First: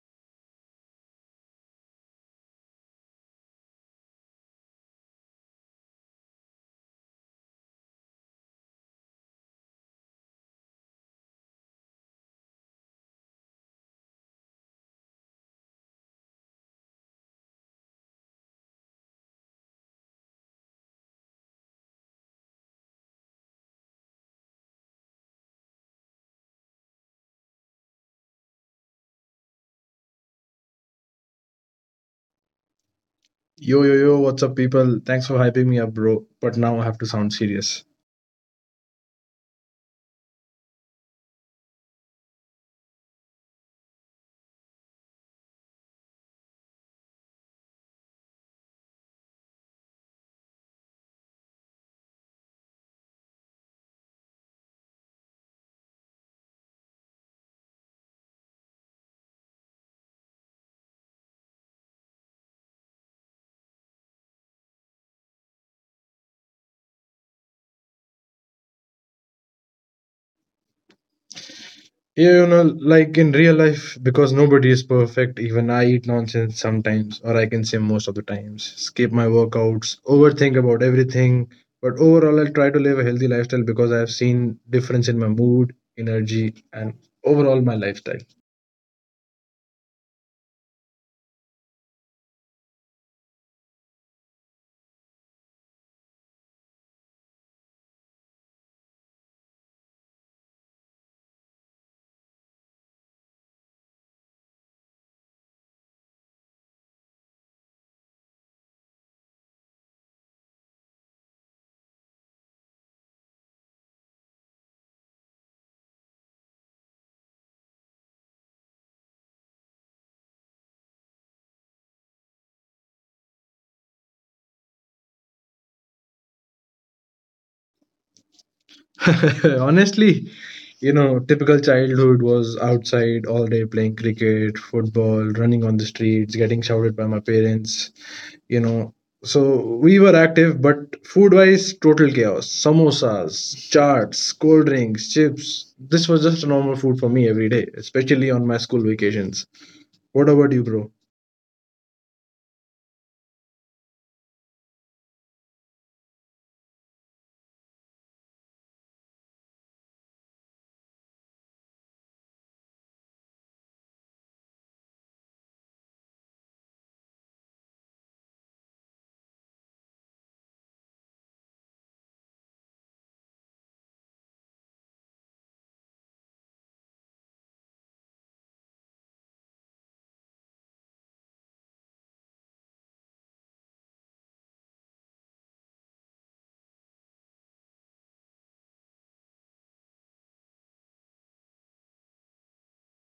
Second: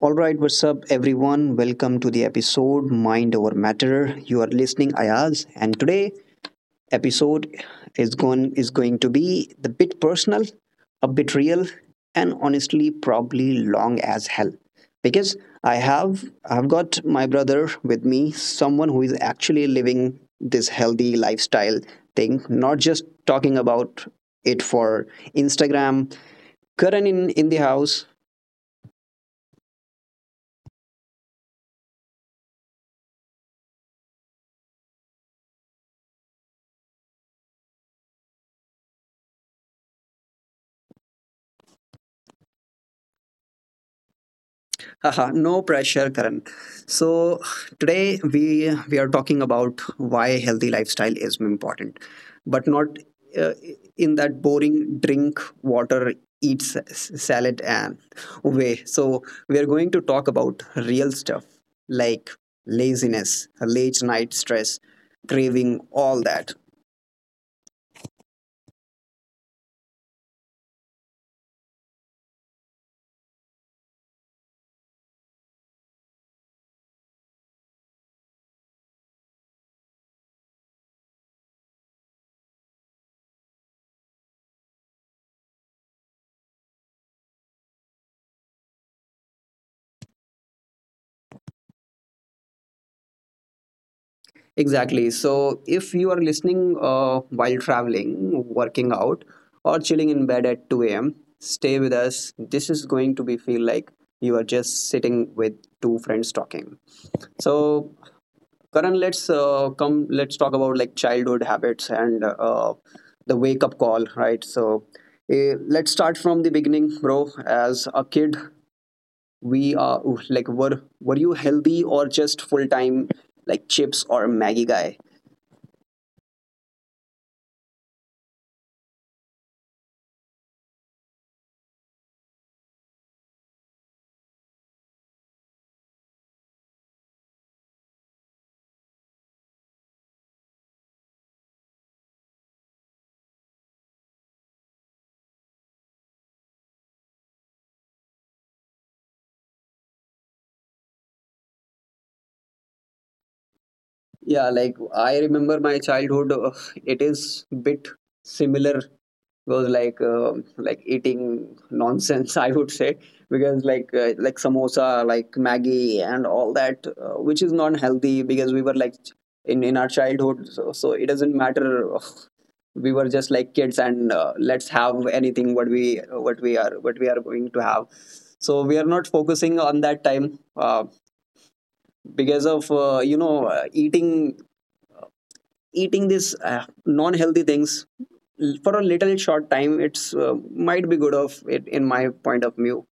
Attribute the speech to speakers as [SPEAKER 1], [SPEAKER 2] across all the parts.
[SPEAKER 1] All right, what's up, everyone? Welcome to the episode Mind Over Matter. You are listening, Ayaz, and today episode is going to be the bit personal, a bit real, and honestly, probably long as hell. Because I have I've got my brother with me, someone who is actually living this healthy lifestyle thing, not just talking about it for Instagram, Karan in the house.
[SPEAKER 2] Yo, yo, yo, what's up, people? Thanks for hyping me up, bro. But now I have to sound serious.
[SPEAKER 1] Haha, no pressure, Karan. So today we are talking about why healthy lifestyle is important, but not uh, in that boring drink water, eat sa- salad and way. So we are going to talk about real stuff like laziness, late night stress, craving, all that.
[SPEAKER 2] Yeah, you know, like in real life, because nobody is perfect, even I eat nonsense sometimes, or I can say most of the times, skip my workouts, overthink about everything. But overall, I'll try to live a healthy lifestyle because I've seen difference in my mood, energy, and overall my lifestyle.
[SPEAKER 1] Exactly. So if you are listening while traveling, working out, or chilling in bed at 2 a.m., stay with us. This is going to be feel like you are just sitting with two friends talking. So Karan, let's come. Let's talk about like childhood habits and the wake up call, right? So let's start from the beginning, bro. As a kid, we are like were you healthy or just full time like chips or Maggie guy?
[SPEAKER 2] Honestly, you know, typical childhood was outside all day playing cricket, football, running on the streets, getting shouted by my parents. You know, so we were active, but food wise total chaos. Samosas, charts, cold drinks, chips, this was just normal food for me every day, especially on my school vacations. What about you, bro?
[SPEAKER 1] Yeah, like I remember my childhood. It is bit similar. Was like like eating nonsense, I would say, because like samosa, like Maggie, and all that, which is not healthy because we were like in our childhood. So it doesn't matter. We were just like kids, and let's have anything what we are going to have. So we are not focusing on that time uh, because of eating these non-healthy things for a little short time it's might be good of it in my point of view.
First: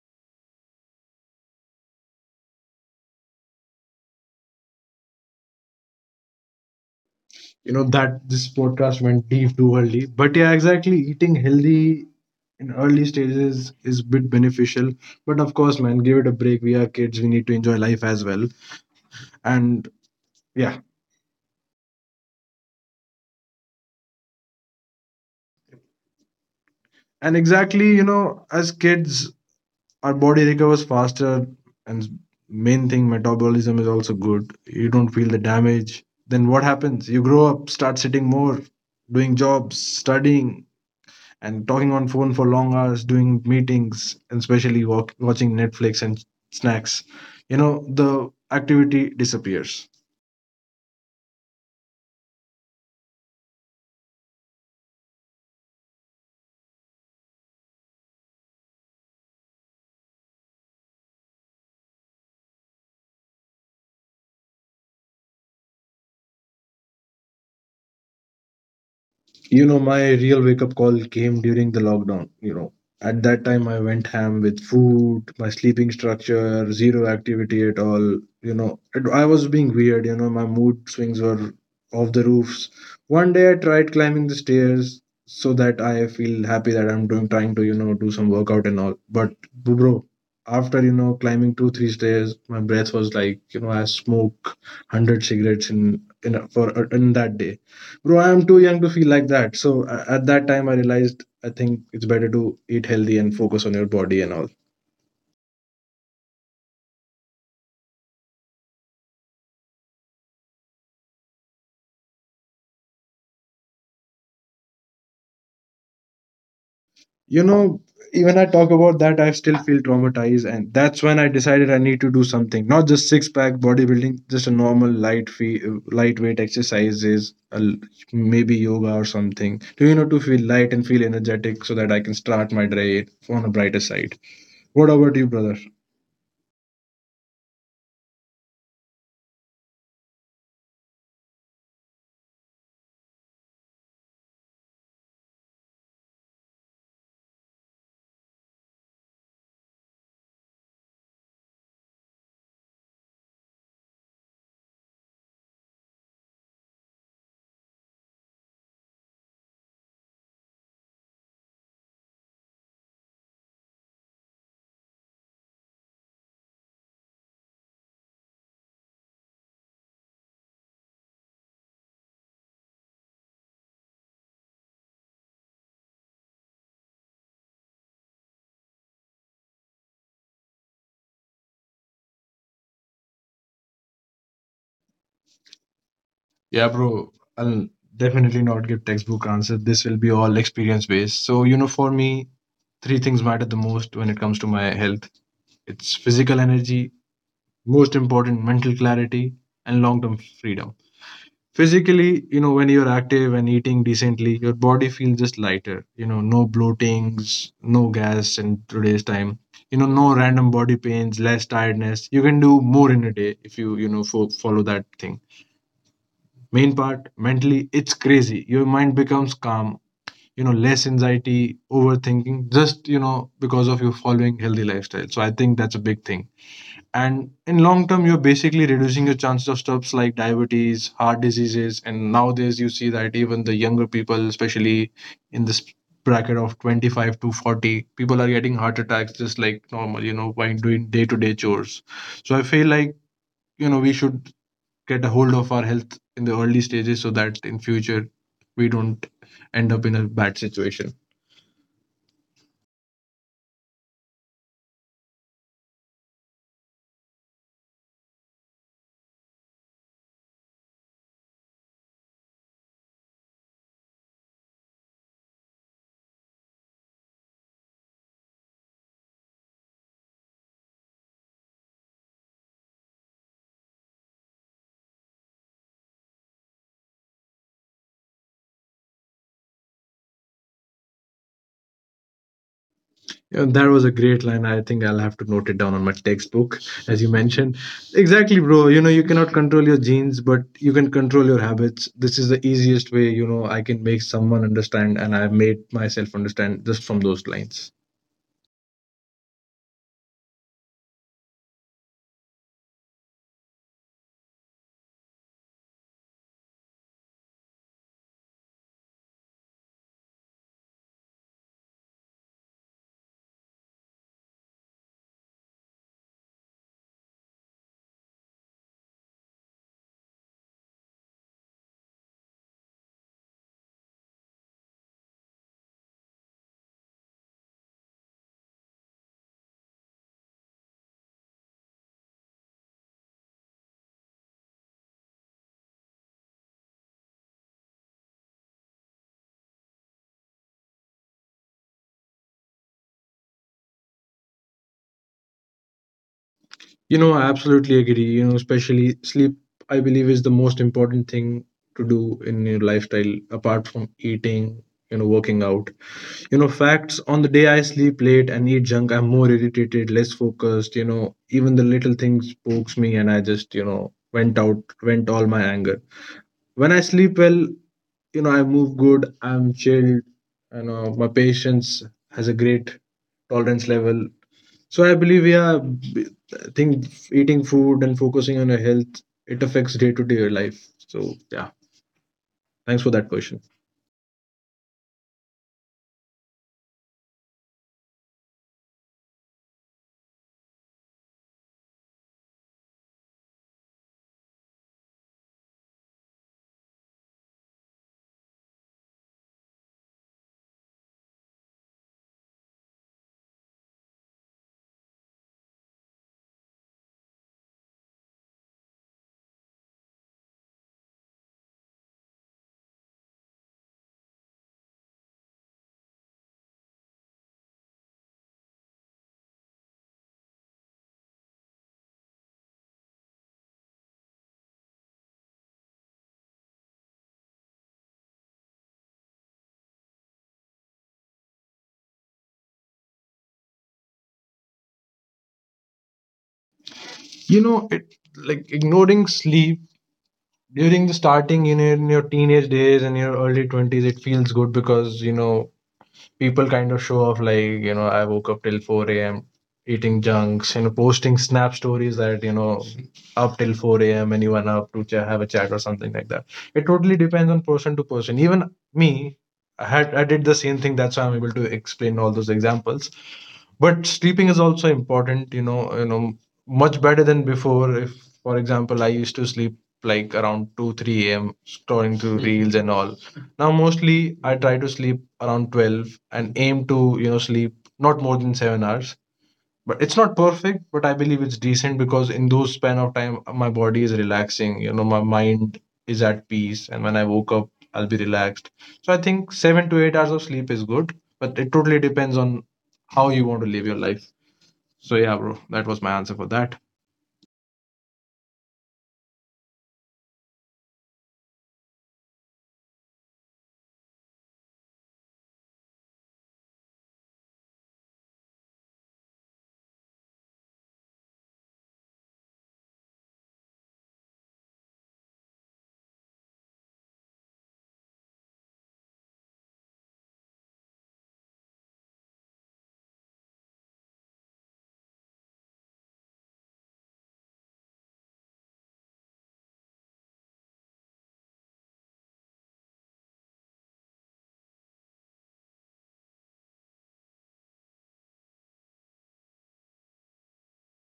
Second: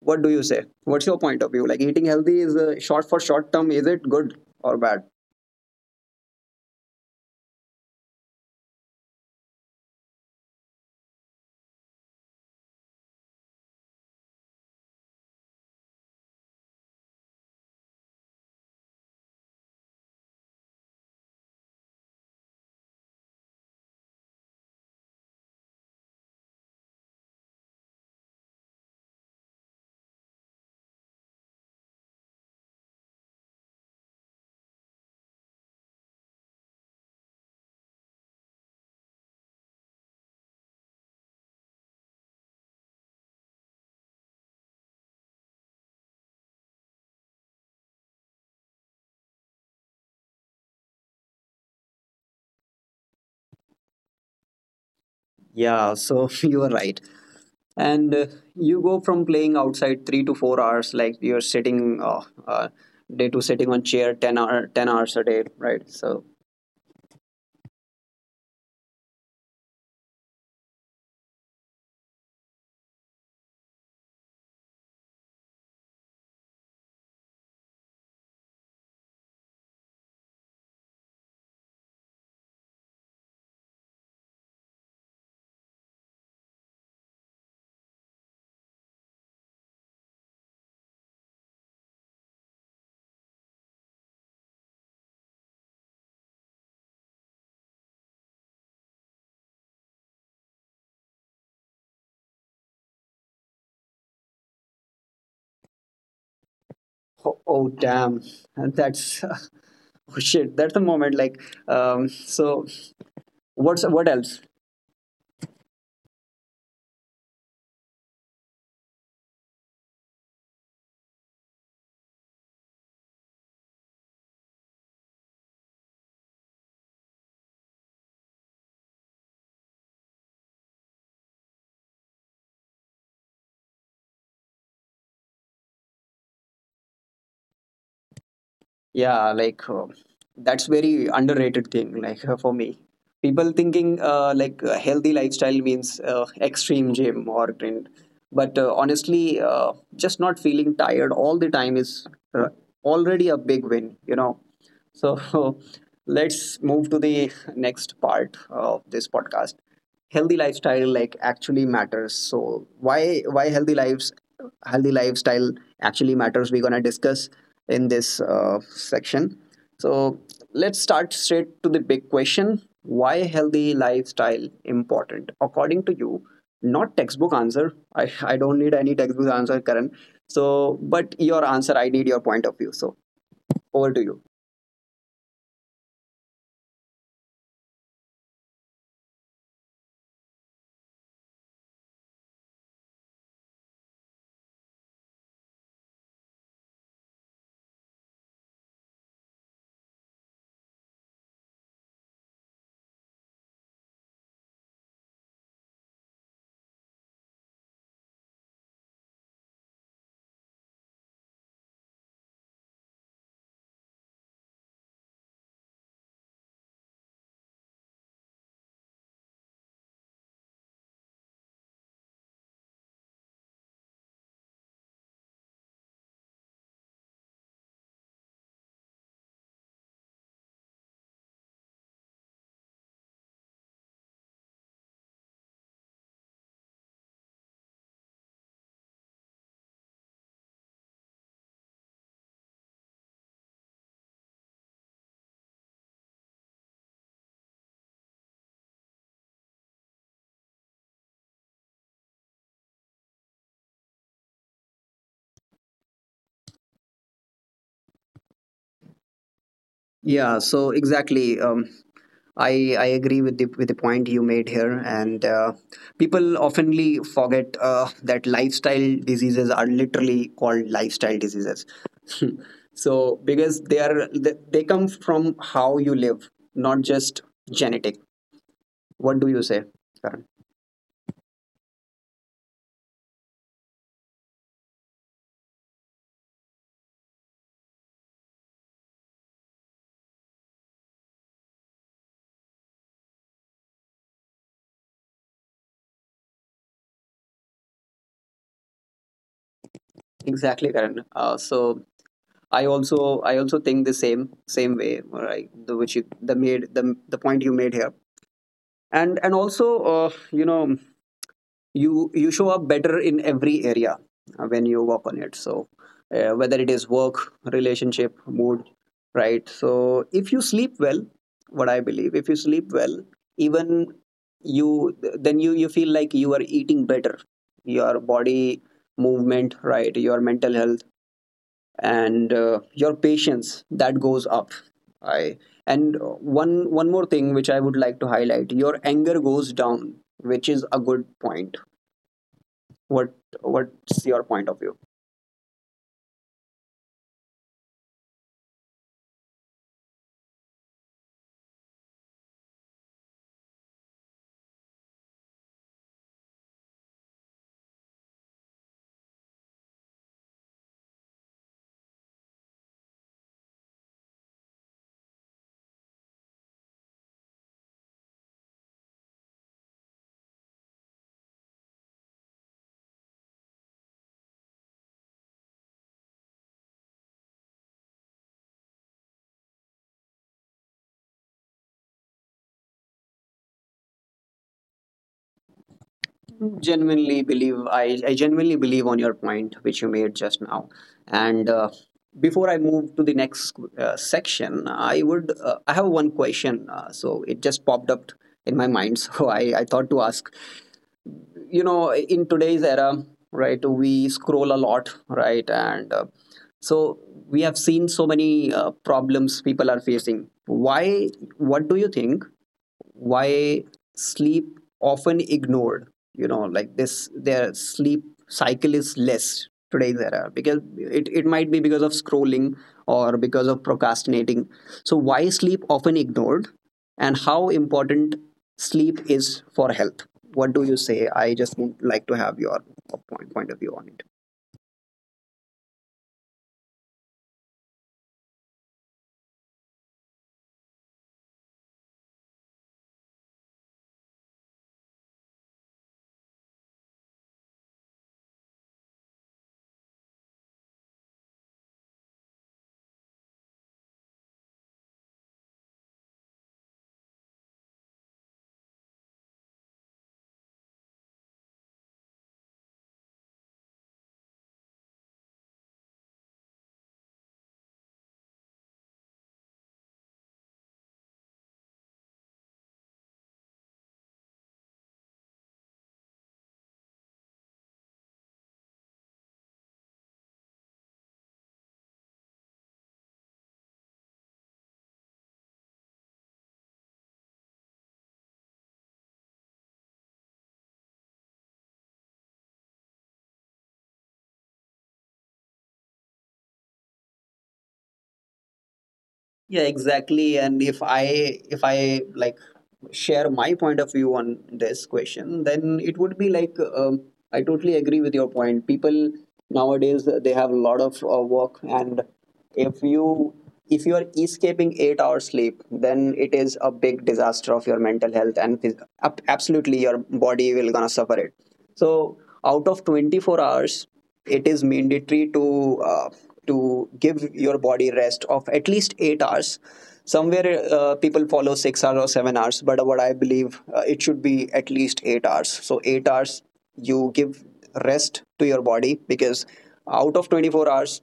[SPEAKER 1] What do you say? What's your point of view? Like, eating healthy is short for short term, is it good or bad?
[SPEAKER 2] You know that this podcast went deep too early, but yeah, exactly, eating healthy in early stages is bit beneficial. But of course, man, give it a break, we are kids, we need to enjoy life as well. And yeah. And exactly, you know, as kids our body recovers faster, and main thing, metabolism is also good. You don't feel the damage. Then what happens, you grow up, start sitting more, doing jobs, studying, and talking on phone for long hours, doing meetings, and especially walk, watching Netflix and snacks. You know, the activity disappears.
[SPEAKER 1] Yeah, so you are right, and you go from playing outside 3 to 4 hours, like you're sitting uh, day to sitting on chair 10 hours a day, right? So
[SPEAKER 2] You know, my real wake up call came during the lockdown. You know, at that time I went ham with food, my sleeping structure zero, activity at all. You know it, I was being weird. You know, my mood swings were off the roofs. One day I tried climbing the stairs so that I feel happy that I'm doing, trying to, you know, do some workout and all. But bro, after, you know, climbing two three stairs, my breath was like, you know, I smoke 100 cigarettes for in that day. Bro, I am too young to feel like that. So at that time, I realized I think it's better to eat healthy and focus on your body and all.
[SPEAKER 1] oh, oh damn. And that's oh shit, that's the moment. Like, so what's what else?
[SPEAKER 2] You know, even I talk about that, I still feel traumatized, and that's when I decided I need to do something. Not just six pack bodybuilding, just a normal light fee, lightweight exercises, maybe yoga or something. Do you know to feel light and feel energetic so that I can start my day on a brighter side? What about you, brother?
[SPEAKER 1] Yeah, like that's very underrated thing. Like for me, people thinking healthy lifestyle means extreme gym or grind, but honestly, just not feeling tired all the time is uh, already a big win. You know, so let's move to the next part of this podcast. Healthy lifestyle like actually matters. So why healthy lifestyle actually matters? We're gonna discuss in this section. So let's start straight to the big question: why healthy lifestyle important? According to you, not textbook answer. I don't need any textbook answer, Karan. So but your answer, I need your point of view. So over to you.
[SPEAKER 2] Yeah, bro, I'll definitely not give textbook answer. This will be all experience based. So, you know, for me, three things matter the most when it comes to my health. It's physical energy, most important, mental clarity, and long-term freedom. Physically, you know, when you're active and eating decently, your body feels just lighter. You know, no bloatings, no gas in today's time. You know, no random body pains, less tiredness. You can do more in a day if you, you know, follow that thing. Main part, mentally it's crazy, your mind becomes calm, you know, less anxiety, overthinking, just, you know, because of you following healthy lifestyle. So I think that's a big thing. And in long term you're basically reducing your chances of stuffs like diabetes, heart diseases. And nowadays you see that even the younger people, especially in this bracket of 25 to 40, people are getting heart attacks just like normal, you know, while doing day to day chores. So I feel like, you know, we should get a hold of our health in the early stages so that in future we don't end up in a bad situation.
[SPEAKER 1] Yeah, so exactly. I agree with the point you made here, and people oftenly forget that lifestyle diseases are literally called lifestyle diseases. So because they are they come from how you live, not just genetic. What do you say, Karan?
[SPEAKER 2] Yeah, that was a great line. I think I'll have to note it down on my textbook, as you mentioned. Exactly, bro. You know, you cannot control your genes, but you can control your habits. This is the easiest way, you know, I can make someone understand, and I've made myself understand just from those lines.
[SPEAKER 1] Exactly, Karan. So I also think the same way, right? The point you made here, and also uh, you know you you show up better in every area when you work on it. So whether it is work, relationship, mood, right? So if you sleep well, what I believe, if you sleep well, even you, then you feel like you are eating better, your body movement, right? Your mental health, and your patience, that goes up. I and One more thing, which I would like to highlight, your anger goes down, which is a good point. What, what's your point of view?
[SPEAKER 2] You know, I absolutely agree. You know, especially sleep, I believe, is the most important thing to do in your lifestyle apart from eating, you know, working out. You know, facts, on the day I sleep late and eat junk, I'm more irritated, less focused. You know, even the little things pokes me, and I just, you know, went out, went all my anger. When I sleep well, you know, I move good, I'm chilled, you know, my patience has a great tolerance level. So I believe, yeah, I think eating food and focusing on your health, it affects day to day life. So, yeah, thanks for that question.
[SPEAKER 1] Genuinely believe, I genuinely believe on your point, which you made just now. And before I move to the next section, I have one question, so it just popped up in my mind. So I thought to ask, you know, in today's era, right, we scroll a lot, right, and so we have seen so many problems people are facing. Why, what do you think, why sleep often ignored? You know, like, this their sleep cycle is less today's era, because it might be because of scrolling or because of procrastinating. So why sleep often ignored, and how important sleep is for health? What do you say? I just would like to have your point of view on it.
[SPEAKER 2] You know, it like ignoring sleep during the starting in your teenage days and your early 20s, it feels good because, you know, people kind of show off like, you know, I woke up till 4 a.m., eating junks, you know, posting snap stories that, you know, up till 4 a.m., anyone up to have a chat or something like that. It totally depends on person to person. Even me, I did the same thing, that's why I'm able to explain all those examples. But sleeping is also important, you know. Much better than before. If for example, I used to sleep like around 2 3 a.m. scrolling through Mhm. reels and all. Now, mostly I try to sleep around 12 and aim to, you know, sleep not more than 7 hours. But it's not perfect, but I believe it's decent because in those span of time, my body is relaxing, you know, my mind is at peace. And when I woke up, I'll be relaxed. So I think 7 to 8 hours of sleep is good, but it totally depends on how you want to live your life. So yeah, bro, that was my answer for that.
[SPEAKER 1] Yeah, exactly. And if I like share my point of view on this question, then it would be like, I totally agree with your point. People nowadays they have a lot of work, and if you if you are escaping 8 hours sleep, then it is a big disaster of your mental health, and absolutely your body will gonna suffer it. So out of 24 hours, it is mandatory to give your body rest of at least 8 hours. Somewhere people follow 6 hours or 7 hours, but what I believe it should be at least 8 hours. So 8 hours you give rest to your body, because out of 24 hours,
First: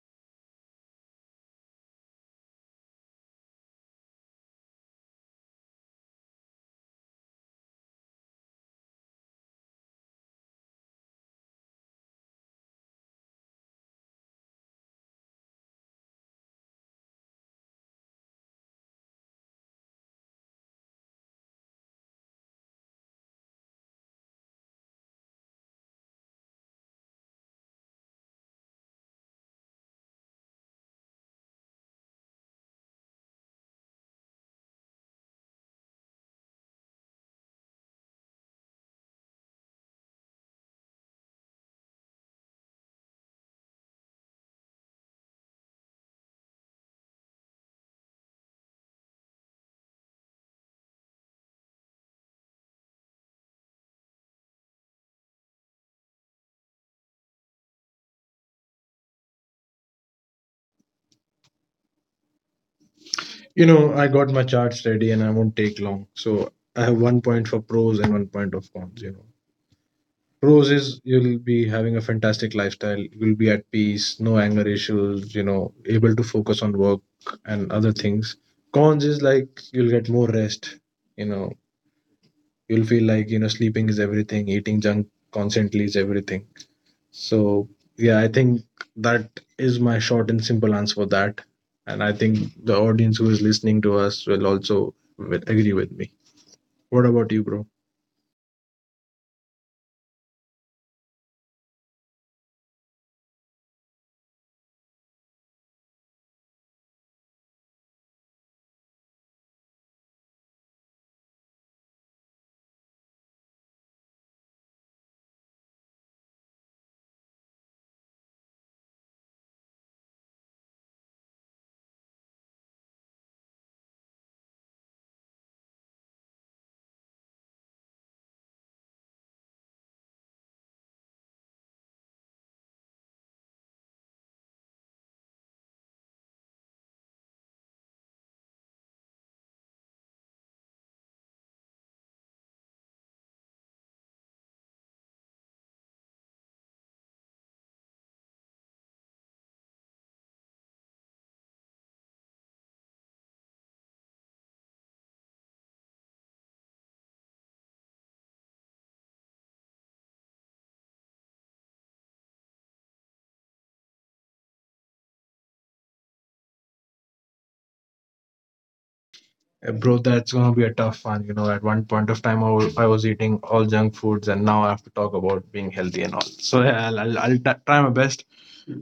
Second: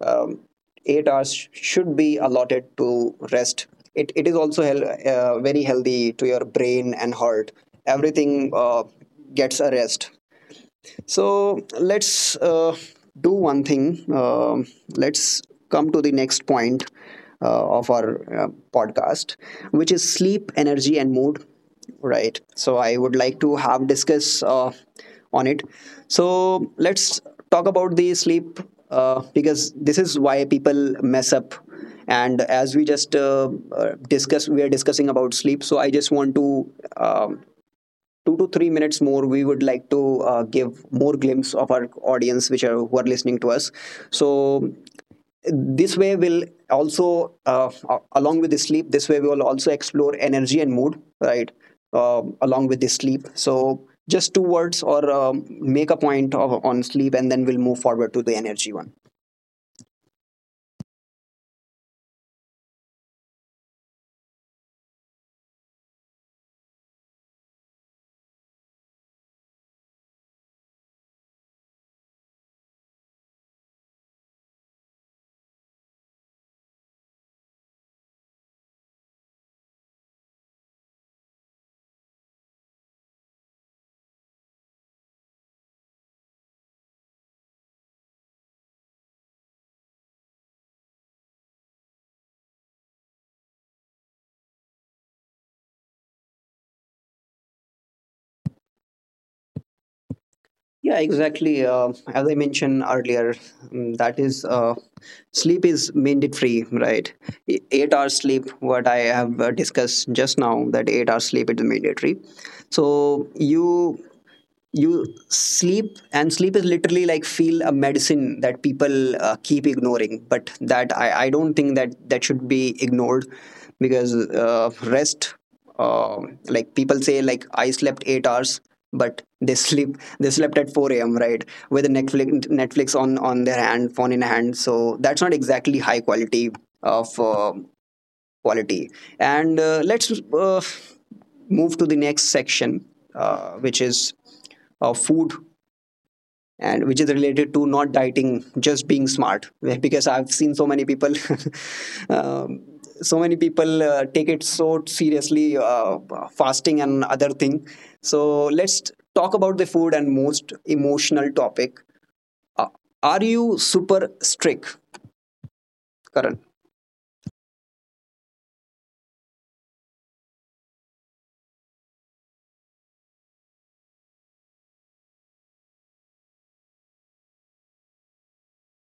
[SPEAKER 1] um, 8 hours should be allotted to rest. It is also very healthy to your brain and heart. Everything gets a rest. So let's do one thing. Let's come to the next point of our podcast, which is sleep, energy, and mood. Right. So I would like to have discuss on it. So let's talk about the sleep because this is why people mess up. And as we just discuss, we are discussing about sleep. So I just want to um 2 to 3 minutes more, we would like to give more glimpse of our audience, which are who are listening to us. So this way will also along with the sleep, this way we will also explore energy and mood, right, along with the sleep. So just two words or make a point on sleep, and then we'll move forward to the energy one.
[SPEAKER 2] You know, I got my charts ready and I won't take long. So I have one point for pros and one point of cons, you know. Pros is you'll be having a fantastic lifestyle, you'll be at peace, no anger issues, you know, able to focus on work and other things. Cons is like you'll get more rest, you know, you'll feel like, you know, sleeping is everything, eating junk constantly is everything. So yeah, I think that is my short and simple answer for that. And I think the audience who is listening to us will also will agree with me. What about you, bro?
[SPEAKER 1] Yeah, exactly. As I mentioned earlier, that is, sleep is mandatory, right? 8 hours sleep, what I have discussed just now, that 8 hours sleep is mandatory. So you sleep, and sleep is literally like feel a medicine that people keep ignoring, but that I don't think that that should be ignored, because rest uh, like people say like I slept 8 hours, but they slept at 4 a.m., right, with a netflix on their hand, phone in hand. So that's not exactly high quality of quality. And let's move to the next section, which is food, and which is related to not dieting, just being smart. Well, because I've seen so many people um, so many people take it so seriously, fasting and other thing. So let's talk about the food and most emotional topic. uh, are you super strict, Karan?
[SPEAKER 2] Bro, that's gonna be a tough one. You know, at one point of time, I was eating all junk foods, and now I have to talk about being healthy and all. So yeah, try my best,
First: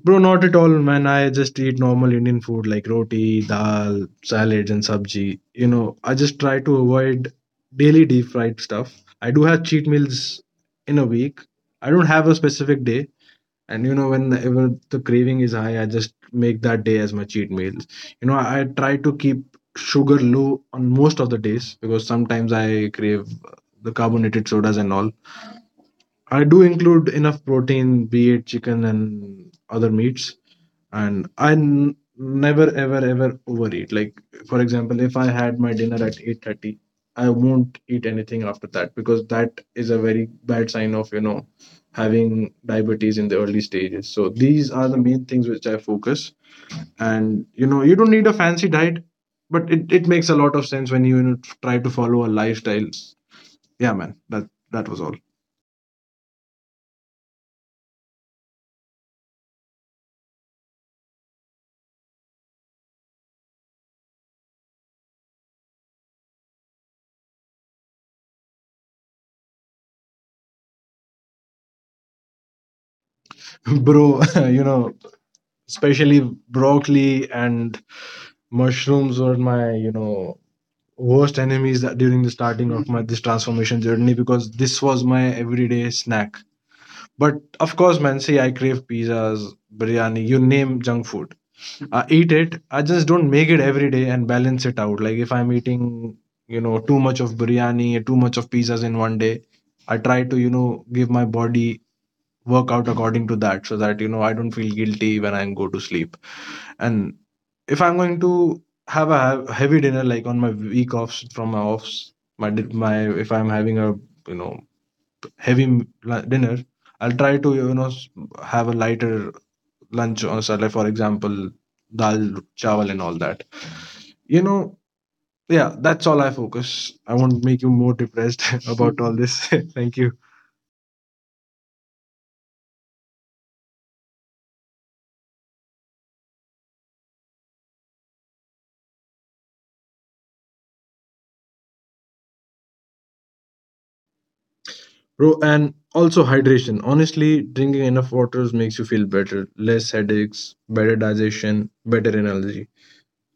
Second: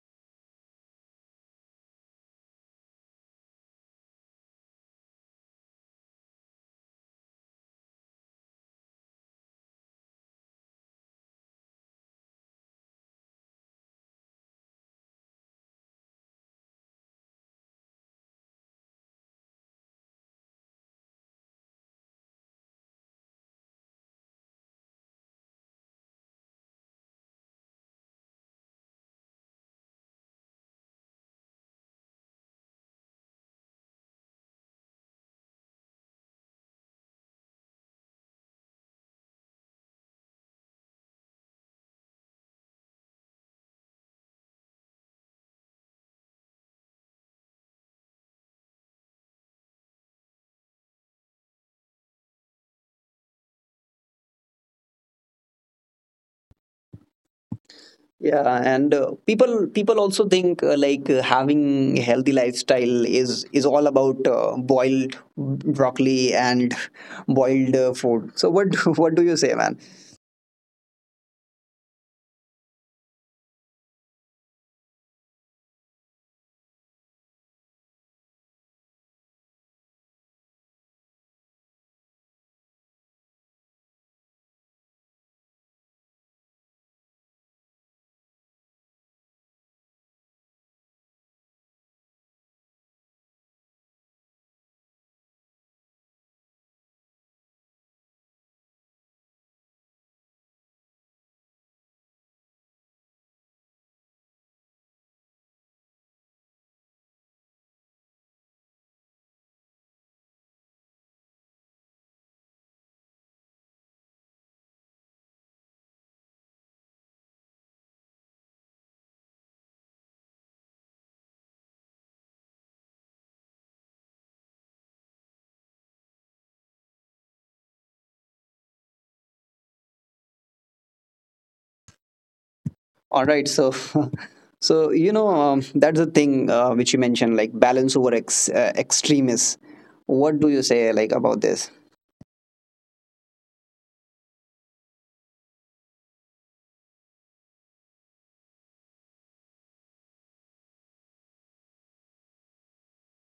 [SPEAKER 2] bro. Not at all, man. I just eat normal Indian food like roti, dal, salads, and sabji. You know, I just try to avoid daily deep fried stuff. I do have cheat meals in a week. I don't have a specific day. And you know, whenever the craving is high, I just make that day as my cheat meals. You know, I try to keep sugar low on most of the days because sometimes I crave the carbonated sodas and all. I do include enough protein, be it chicken and other meats, and I never ever ever overeat. Like for example, if I had my dinner at 8:30, I won't eat anything after that because that is a very bad sign of, you know, having diabetes in the early stages. So these are the main things which I focus. And you know, you don't need a fancy diet, but it makes a lot of sense when you know, try to follow a lifestyle. Yeah, man, that was all,
[SPEAKER 1] Yeah, and people people also think like having a healthy lifestyle is all about boiled broccoli and boiled food. So what do you say, man?
[SPEAKER 2] bro. You know, especially broccoli and mushrooms were, my, you know, worst enemies that during the starting of my this transformation journey, because this was my everyday snack. But of course, man, see, I crave pizzas, biryani, you name junk food, I eat it. I just don't make it every day and balance it out. Like if I'm eating, you know, too much of biryani, too much of pizzas in one day, I try to, you know, give my body work out according to that so that, you know, I don't feel guilty when I go to sleep. And if I'm going to have a heavy dinner, like on my week offs from my offs, my di- my if I'm having a, you know, heavy dinner, I'll try to, you know, have a lighter lunch or so, like for example dal chawal and all that. You know, yeah, that's all I focus. I won't make you more depressed about all this. Thank you,
[SPEAKER 1] All right, so so you know, that's the thing which you mentioned, like balance over extremists. What do you say like about this?
[SPEAKER 2] bro. And also hydration. Honestly, drinking enough waters makes you feel better, less headaches, better digestion, better energy.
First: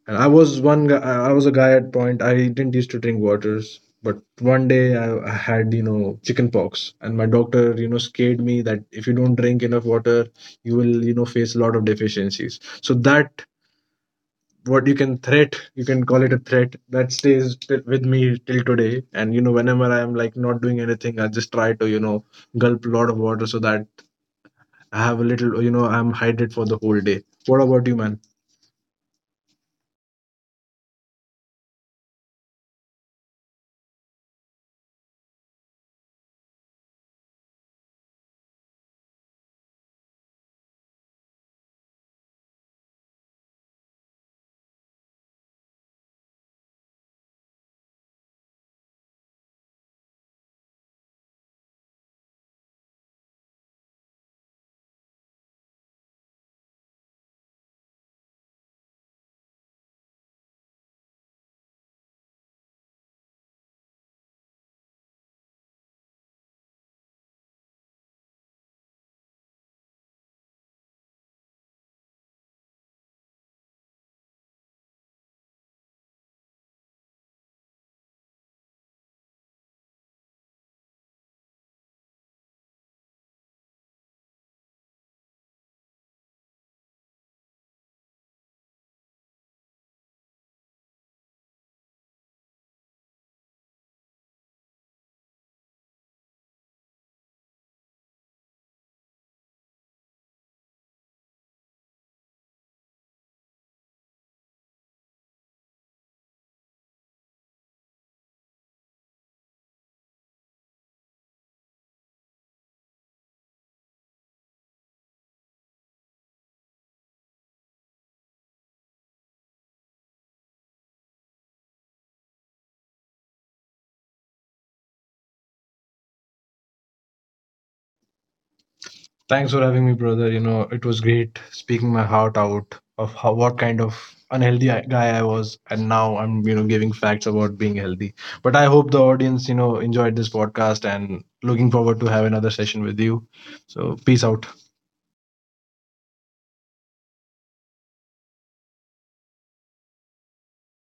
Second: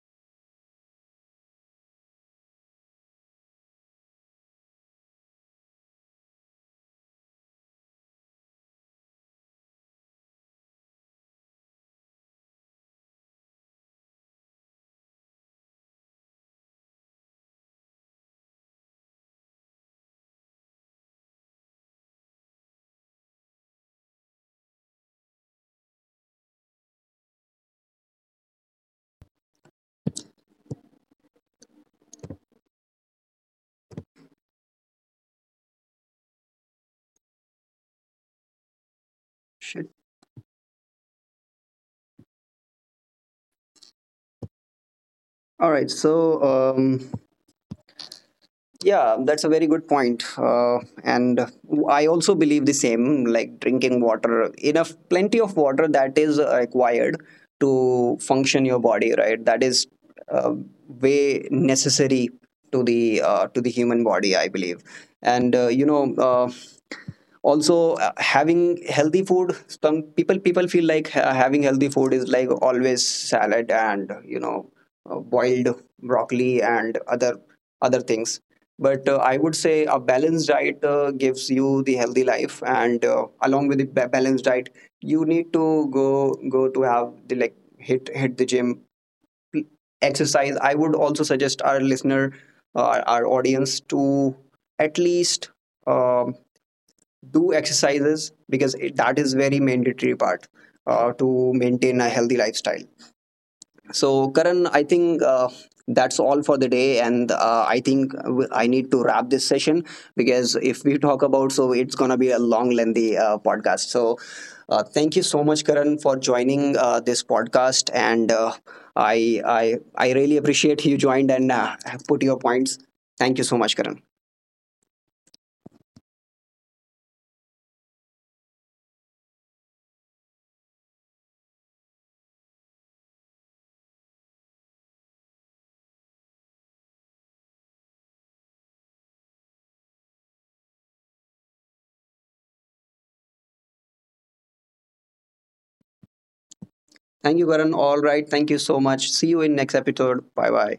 [SPEAKER 2] And I was one guy, I was a guy at point. I didn't used to drink waters, but one day I had, you know, chicken pox, and my doctor, you know, scared me that if you don't drink enough water, you will, you know, face a lot of deficiencies. So that, what you can threat, you can call it a threat, that stays with me till today. And you know, whenever I am like not doing anything, I just try to, you know, gulp a lot of water so that I have a little, you know, I'm hydrated for the whole day. What about you, man?
[SPEAKER 1] Shit. All right, so um yeah, that's a very good point. And I also believe the same, like drinking water, enough, plenty of water that is required to function your body, right? That is uh, way necessary to the human body, I believe. And also having healthy food. Some people feel like having healthy food is like always salad and you know boiled broccoli and other things, but I would say a balanced diet gives you the healthy life, and along with the balanced diet, you need to go to have the like hit the gym, p- exercise. I would also suggest our listener, our audience, to at least um, do exercises, because that is very mandatory part to maintain a healthy lifestyle. So, Karan, I think that's all for the day, and I think I need to wrap this session, because if we talk about, so it's gonna be a long, lengthy podcast. So, thank you so much, Karan, for joining this podcast, and I really appreciate you joined and put your points. Thank you so much, Karan.
[SPEAKER 2] Thanks for having me, brother. You know, it was great speaking my heart out of how what kind of unhealthy guy I was, and now I'm, you know, giving facts about being healthy. But I hope the audience, you know, enjoyed this podcast and looking forward to have another session with you. So peace out.
[SPEAKER 1] Thank you, Karan. All right. Thank you so much. See you in next episode. Bye bye.